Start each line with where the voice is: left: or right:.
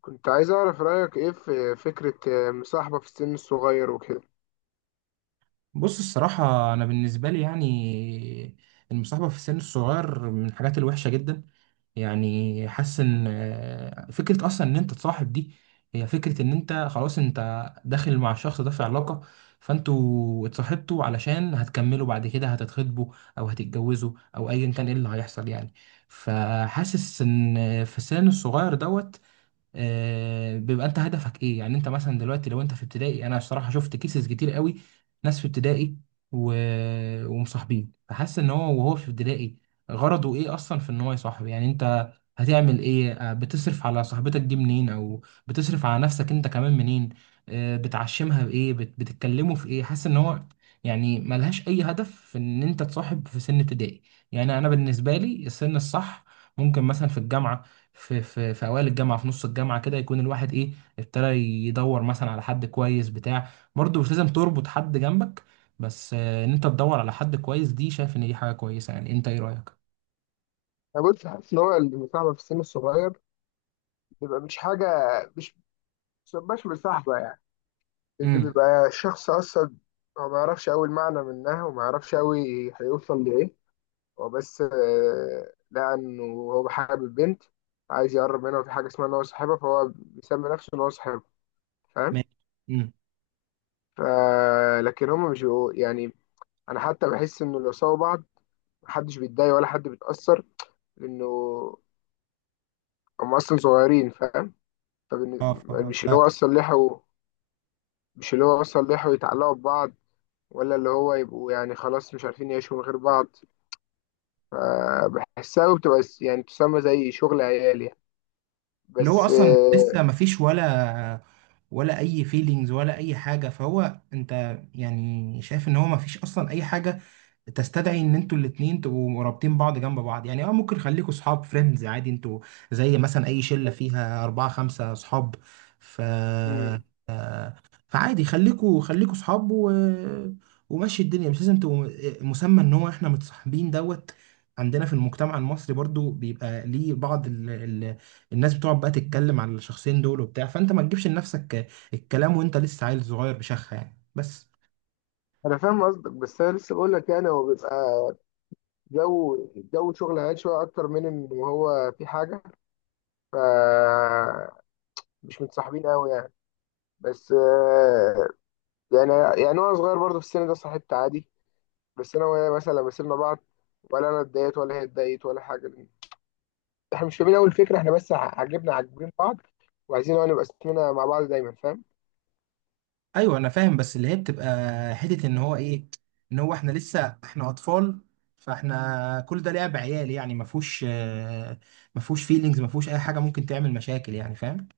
left: كنت عايز أعرف رأيك إيه في فكرة مصاحبة في السن الصغير وكده.
right: بص، الصراحة أنا بالنسبة لي يعني المصاحبة في السن الصغير من الحاجات الوحشة جدا. يعني حاسس إن فكرة أصلا إن أنت تصاحب دي هي فكرة إن أنت خلاص أنت داخل مع الشخص ده في علاقة، فأنتوا اتصاحبتوا علشان هتكملوا بعد كده هتتخطبوا أو هتتجوزوا أو أيا كان إيه اللي هيحصل يعني. فحاسس إن في السن الصغير دوت، بيبقى انت هدفك ايه؟ يعني انت مثلا دلوقتي لو انت في ابتدائي، انا بصراحه شفت كيسز كتير قوي. ناس في ابتدائي و... ومصاحبين، فحاسس ان هو وهو في ابتدائي غرضه ايه اصلا في ان هو يصاحب؟ يعني انت هتعمل ايه؟ بتصرف على صاحبتك دي منين او بتصرف على نفسك انت كمان منين؟ بتعشمها بايه؟ بتتكلموا في ايه؟ حاسس ان هو يعني ملهاش اي هدف في ان انت تصاحب في سن ابتدائي. يعني انا بالنسبه لي السن الصح ممكن مثلا في الجامعه، في اوائل الجامعه، في نص الجامعه كده، يكون الواحد ايه، ابتدى يدور مثلا على حد كويس بتاع. برضه مش لازم تربط حد جنبك، بس ان انت تدور على حد كويس دي، شايف ان دي حاجه كويسه. يعني انت ايه رايك؟
left: أنا بص حاسس إن هو المصاحبة في السن الصغير بيبقى مش حاجة، مش مش مصاحبة، يعني ده
right: امم.
left: بيبقى الشخص أصلا. هو ما يعرفش أوي المعنى منها وما يعرفش أوي هيوصل لإيه. هو بس لقى إنه هو حابب بنت، عايز يقرب منها، وفي حاجة اسمها إن هو صاحبها، فهو بيسمي نفسه إن هو صاحبها، فاهم؟
right: ماشي. امم.
left: لكن هما مش يعني، أنا حتى بحس إنه لو سووا بعض محدش بيتضايق ولا حد بيتأثر، لأنه هم أصلا صغيرين، فاهم؟ فبن-
right: اه.
left: مش اللي هو أصلا لحقوا مش اللي هو أصلا لحقوا يتعلقوا ببعض، ولا اللي هو يبقوا يعني خلاص مش عارفين يعيشوا من غير بعض. فبحسها وبتبقى يعني تسمى زي شغل عيال، يعني
right: اللي هو
left: بس.
right: اصلا لسه ما فيش ولا اي فيلينجز ولا اي حاجه، فهو انت يعني شايف ان هو ما فيش اصلا اي حاجه تستدعي ان انتوا الاتنين تبقوا رابطين بعض جنب بعض يعني. اه ممكن خليكوا صحاب، فريندز عادي انتوا، زي مثلا اي شلة فيها اربعة خمسة صحاب. ف
left: مم.
right: آه، فعادي خليكوا خليكوا صحاب ومشي الدنيا. مش لازم تبقوا مسمى ان هو احنا متصاحبين دوت. عندنا في المجتمع المصري برضو بيبقى ليه بعض الناس بتقعد بقى تتكلم على الشخصين دول وبتاع، فانت ما تجيبش لنفسك الكلام وانت لسه عيل صغير بشخة يعني، بس.
left: أنا فاهم قصدك، بس أنا لسه بقول لك يعني هو بيبقى جو جو شغل عيال شوية أكتر من إن هو في حاجة، فمش متصاحبين أوي يعني. بس يعني يعني وانا صغير برضه في السن ده صاحبت عادي. بس انا وهي مثلا لما سيبنا بعض ولا انا اتضايقت ولا هي اتضايقت ولا حاجه، لأن احنا مش فاهمين اول فكره، احنا بس ع- عجبنا عاجبين بعض، وعايزين هو نبقى اسمنا مع بعض دايما، فاهم؟
right: ايوه انا فاهم. بس اللي هي بتبقى حته ان هو ايه، ان هو احنا لسه احنا اطفال، فاحنا كل ده لعب عيال يعني. ما فيهوش فيلينجز، ما فيهوش اي حاجه ممكن تعمل مشاكل يعني، فاهم؟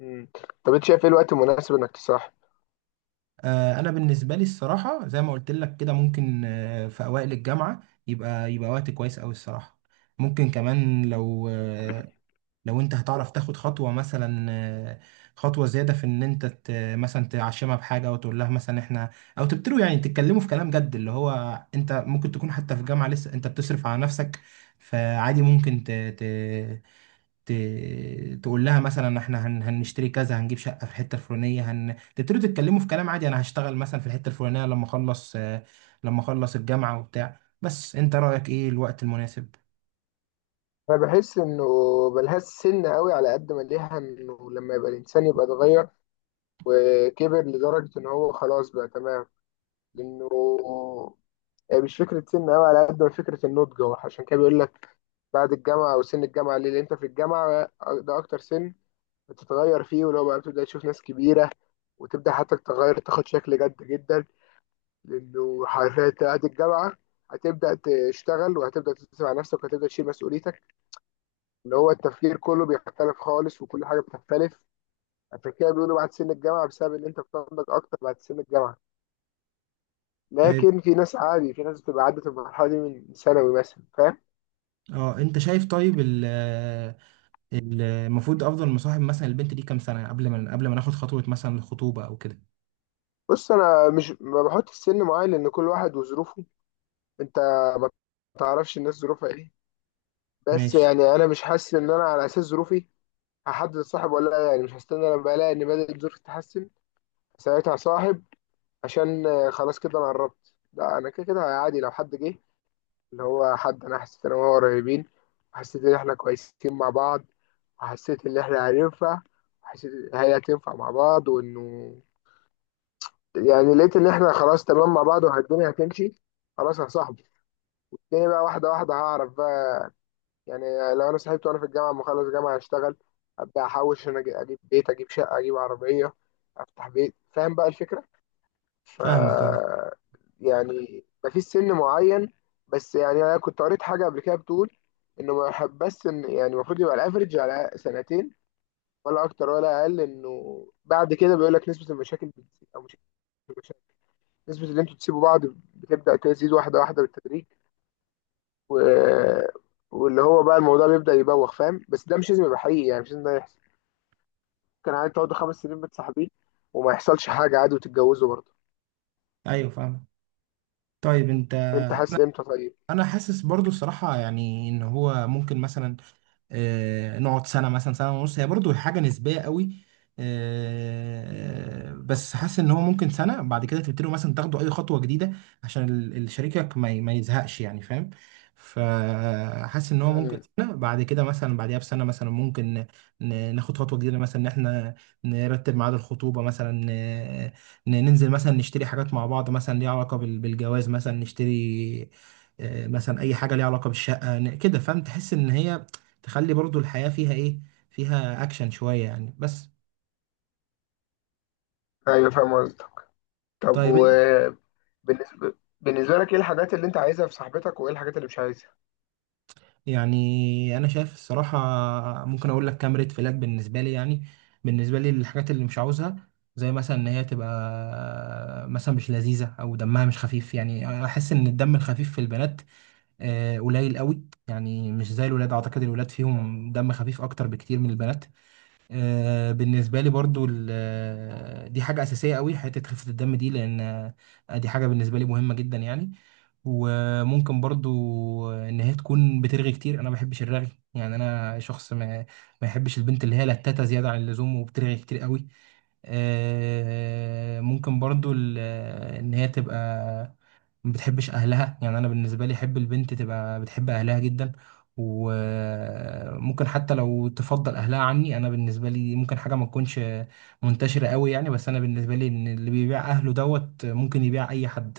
left: مم. طب انت شايف ايه الوقت المناسب انك تصاحب؟
right: انا بالنسبه لي الصراحه زي ما قلت لك كده، ممكن في اوائل الجامعه يبقى وقت كويس قوي الصراحه. ممكن كمان لو لو انت هتعرف تاخد خطوة مثلا، خطوة زيادة في ان انت مثلا تعشمها بحاجة او تقول لها مثلا احنا، او تبتدوا يعني تتكلموا في كلام جد، اللي هو انت ممكن تكون حتى في جامعة لسه انت بتصرف على نفسك، فعادي ممكن ت... تقول لها مثلا احنا هنشتري كذا، هنجيب شقة في الحتة الفلانية، تبتدوا تتكلموا في كلام عادي، انا هشتغل مثلا في الحتة الفلانية لما اخلص، لما اخلص الجامعة وبتاع. بس انت رأيك ايه الوقت المناسب؟
left: انا بحس انه ملهاش سن قوي، على قد ما ليها انه لما يبقى الانسان يبقى اتغير وكبر لدرجه ان هو خلاص بقى تمام. لانه هي مش فكره سن قوي على قد ما فكره النضج، هو عشان كده بيقول لك بعد الجامعة أو سن الجامعة. ليه؟ لأن أنت في الجامعة، ده أكتر سن بتتغير فيه، واللي هو بقى بتبدأ تشوف ناس كبيرة، وتبدأ حتى تتغير، تاخد شكل جد جدا. لأنه حرفيا بعد الجامعة هتبدأ تشتغل، وهتبدأ تدرس مع نفسك، وهتبدأ تشيل مسؤوليتك، اللي هو التفكير كله بيختلف خالص وكل حاجة بتختلف. عشان كده بيقولوا بعد سن الجامعة، بسبب إن أنت بتنضج أكتر بعد سن الجامعة.
right: طيب.
left: لكن في ناس عادي في ناس بتبقى عدت المرحلة دي من ثانوي مثلا، فاهم؟
right: اه انت شايف طيب، المفروض افضل مصاحب مثلا البنت دي كام سنه قبل ما ناخد خطوه مثلا الخطوبه او كده؟
left: بص أنا مش ما بحط السن معين، لأن كل واحد وظروفه، انت ما تعرفش الناس ظروفها ايه. بس
right: ماشي.
left: يعني انا مش حاسس ان انا على اساس ظروفي هحدد الصاحب ولا لا، يعني مش هستنى لما الاقي ان بدات ظروفي تتحسن ساعتها صاحب، عشان خلاص كده انا قربت. لا انا كده كده عادي، لو حد جه اللي هو حد انا حسيت ان هو قريبين، وحسيت ان احنا كويسين مع بعض، وحسيت ان احنا هننفع، وحسيت ان هي هتنفع مع بعض، وانه يعني لقيت ان احنا خلاص تمام مع بعض والدنيا هتمشي، خلاص يا صاحبي، الدنيا بقى واحدة واحدة، هعرف بقى. يعني لو انا سحبت وانا في الجامعه اما اخلص جامعه اشتغل ابدا احوش عشان اجيب بيت، اجيب شقه، اجيب عربيه، افتح بيت، فاهم بقى الفكره؟ ف
right: فاهمك. اه.
left: يعني مفيش سن معين. بس يعني انا كنت قريت حاجه قبل كده بتقول انه ما يحب بس ان يعني المفروض يبقى الافرج على سنتين، ولا اكتر ولا اقل، انه بعد كده بيقول لك نسبه المشاكل بتزيد، او مش المشاكل نسبه اللي انتوا تسيبوا بعض بتبدا تزيد واحده واحده بالتدريج، و... واللي هو بقى الموضوع بيبدأ يبوخ، فاهم؟ بس ده مش لازم يبقى حقيقي، يعني مش لازم ده يحصل. ممكن عادي تقعدوا 5 سنين متصاحبين وما يحصلش حاجة عادي وتتجوزوا برضه.
right: ايوه فاهمك. طيب انت.
left: انت حاسس
right: انا.
left: امتى طيب؟
right: أنا حاسس برضو الصراحه، يعني ان هو ممكن مثلا نقعد سنة مثلا، سنة ونص. هي برضو حاجة نسبية قوي. بس حاسس ان هو ممكن سنة بعد كده تبتدوا مثلا تاخدوا اي خطوة جديدة، عشان شريكك ما يزهقش يعني، فاهم؟ فحاسس ان هو ممكن
left: امم
right: سنة بعد كده مثلا، بعديها بسنة مثلا، ممكن ناخد خطوة جديدة مثلا ان احنا نرتب ميعاد الخطوبة مثلا، ننزل مثلا نشتري حاجات مع بعض مثلا ليها علاقة بالجواز، مثلا نشتري مثلا اي حاجة ليها علاقة بالشقة كده، فاهم؟ تحس ان هي تخلي برضو الحياة فيها ايه، فيها اكشن شوية يعني، بس.
left: ايوه فاهم قصدك. طب
right: طيب إن-
left: بالنسبة لك ايه الحاجات اللي انت عايزها في صاحبتك وايه الحاجات اللي مش عايزها؟
right: يعني انا شايف الصراحة ممكن اقول لك كام ريد فلاج بالنسبة لي يعني. بالنسبة لي الحاجات اللي مش عاوزها، زي مثلا ان هي تبقى مثلا مش لذيذة او دمها مش خفيف. يعني احس ان الدم الخفيف في البنات قليل قوي، يعني مش زي الولاد، اعتقد الولاد فيهم دم خفيف اكتر بكتير من البنات. بالنسبة لي برضو دي حاجة أساسية قوي حتة خفة الدم دي، لأن دي حاجة بالنسبة لي مهمة جدا يعني. وممكن برضو إن هي تكون بترغي كتير، أنا ما بحبش الرغي. يعني أنا شخص ما يحبش البنت اللي هي لتاتة زيادة عن اللزوم وبترغي كتير قوي. ممكن برضو ان هي تبقى ما بتحبش اهلها. يعني انا بالنسبه لي احب البنت تبقى بتحب اهلها جدا، وممكن حتى لو تفضل اهلها عني. انا بالنسبه لي ممكن حاجه ما تكونش منتشره قوي يعني، بس انا بالنسبه لي ان اللي بيبيع اهله دوت ممكن يبيع اي حد،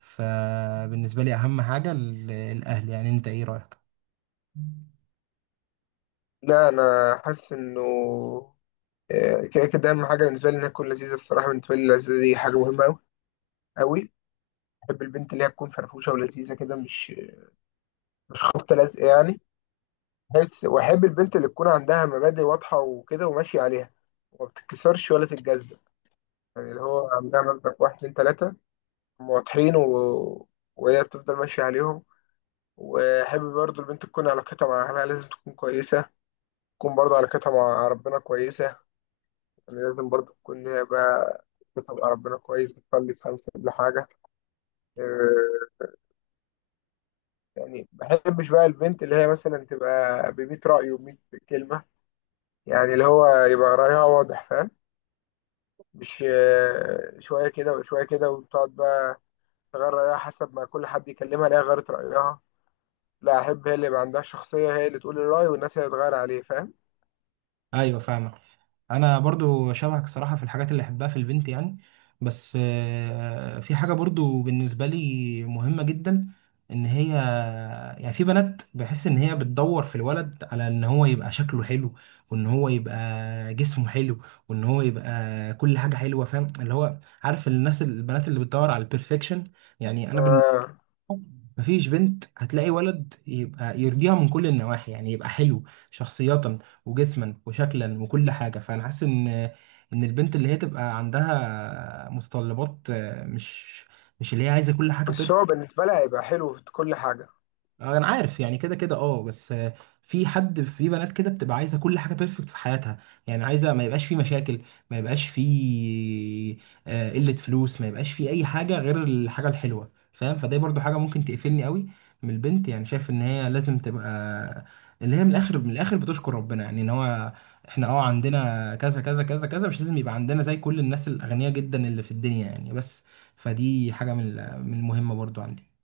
right: فبالنسبه لي اهم حاجه الاهل. يعني انت ايه رايك؟
left: لا انا حاسس انه كده كده اهم حاجة بالنسبة لي انها تكون لذيذة. الصراحة بالنسبة لي اللذيذة دي حاجة مهمة قوي قوي. بحب البنت اللي هي تكون فرفوشة ولذيذة كده، مش خبطة لازقة يعني. بس واحب البنت اللي تكون عندها مبادئ واضحه وكده وماشيه عليها، وما بتتكسرش ولا تتجزأ، يعني اللي هو عندها مبدأ واحد اتنين تلاته، هم واضحين، وهي بتفضل ماشيه عليهم. واحب برضو البنت تكون علاقتها مع اهلها لازم تكون كويسه، تكون برضو علاقتها مع ربنا كويسه. يعني لازم برضو تكون هي بقى علاقتها مع ربنا كويس، بتصلي 5 قبل حاجة. آه، يعني ما بحبش بقى البنت اللي هي مثلا تبقى بميت رأي وميت كلمة، يعني اللي هو يبقى رأيها واضح، فاهم؟ مش شوية كده وشوية كده، وتقعد بقى تغير رأيها حسب ما كل حد يكلمها، لا غيرت رأيها. لا، أحب هي اللي يبقى عندها شخصية، هي اللي تقول الرأي والناس هي اللي تغير عليه، فاهم؟
right: ايوه فاهمك. انا برضو شبهك صراحة في الحاجات اللي احبها في البنت يعني، بس في حاجة برضو بالنسبة لي مهمة جدا ان هي، يعني في بنات بحس ان هي بتدور في الولد على ان هو يبقى شكله حلو وان هو يبقى جسمه حلو وان هو يبقى كل حاجة حلوة، فاهم؟ اللي هو عارف الناس البنات اللي بتدور على البرفكشن. يعني انا
left: آه،
right: مفيش بنت هتلاقي ولد يبقى يرضيها من كل النواحي، يعني يبقى حلو شخصية وجسما وشكلا وكل حاجة. فأنا حاسس إن البنت اللي هي تبقى عندها متطلبات مش اللي هي عايزة كل حاجة.
left: بس هو بالنسبة لها هيبقى حلو في كل حاجة.
right: انا عارف يعني كده كده اه، بس في حد في بنات كده بتبقى عايزه كل حاجه بيرفكت في حياتها، يعني عايزه ما يبقاش في مشاكل، ما يبقاش في قله فلوس، ما يبقاش في اي حاجه غير الحاجه الحلوه، فاهم؟ فده برضو حاجه ممكن تقفلني قوي من البنت. يعني شايف ان هي لازم تبقى اللي هي من الاخر من الاخر بتشكر ربنا، يعني ان هو احنا عندنا كذا كذا كذا كذا، مش لازم يبقى عندنا زي كل الناس الاغنياء جدا اللي في الدنيا يعني بس. فدي حاجه من من المهمه برضو عندي.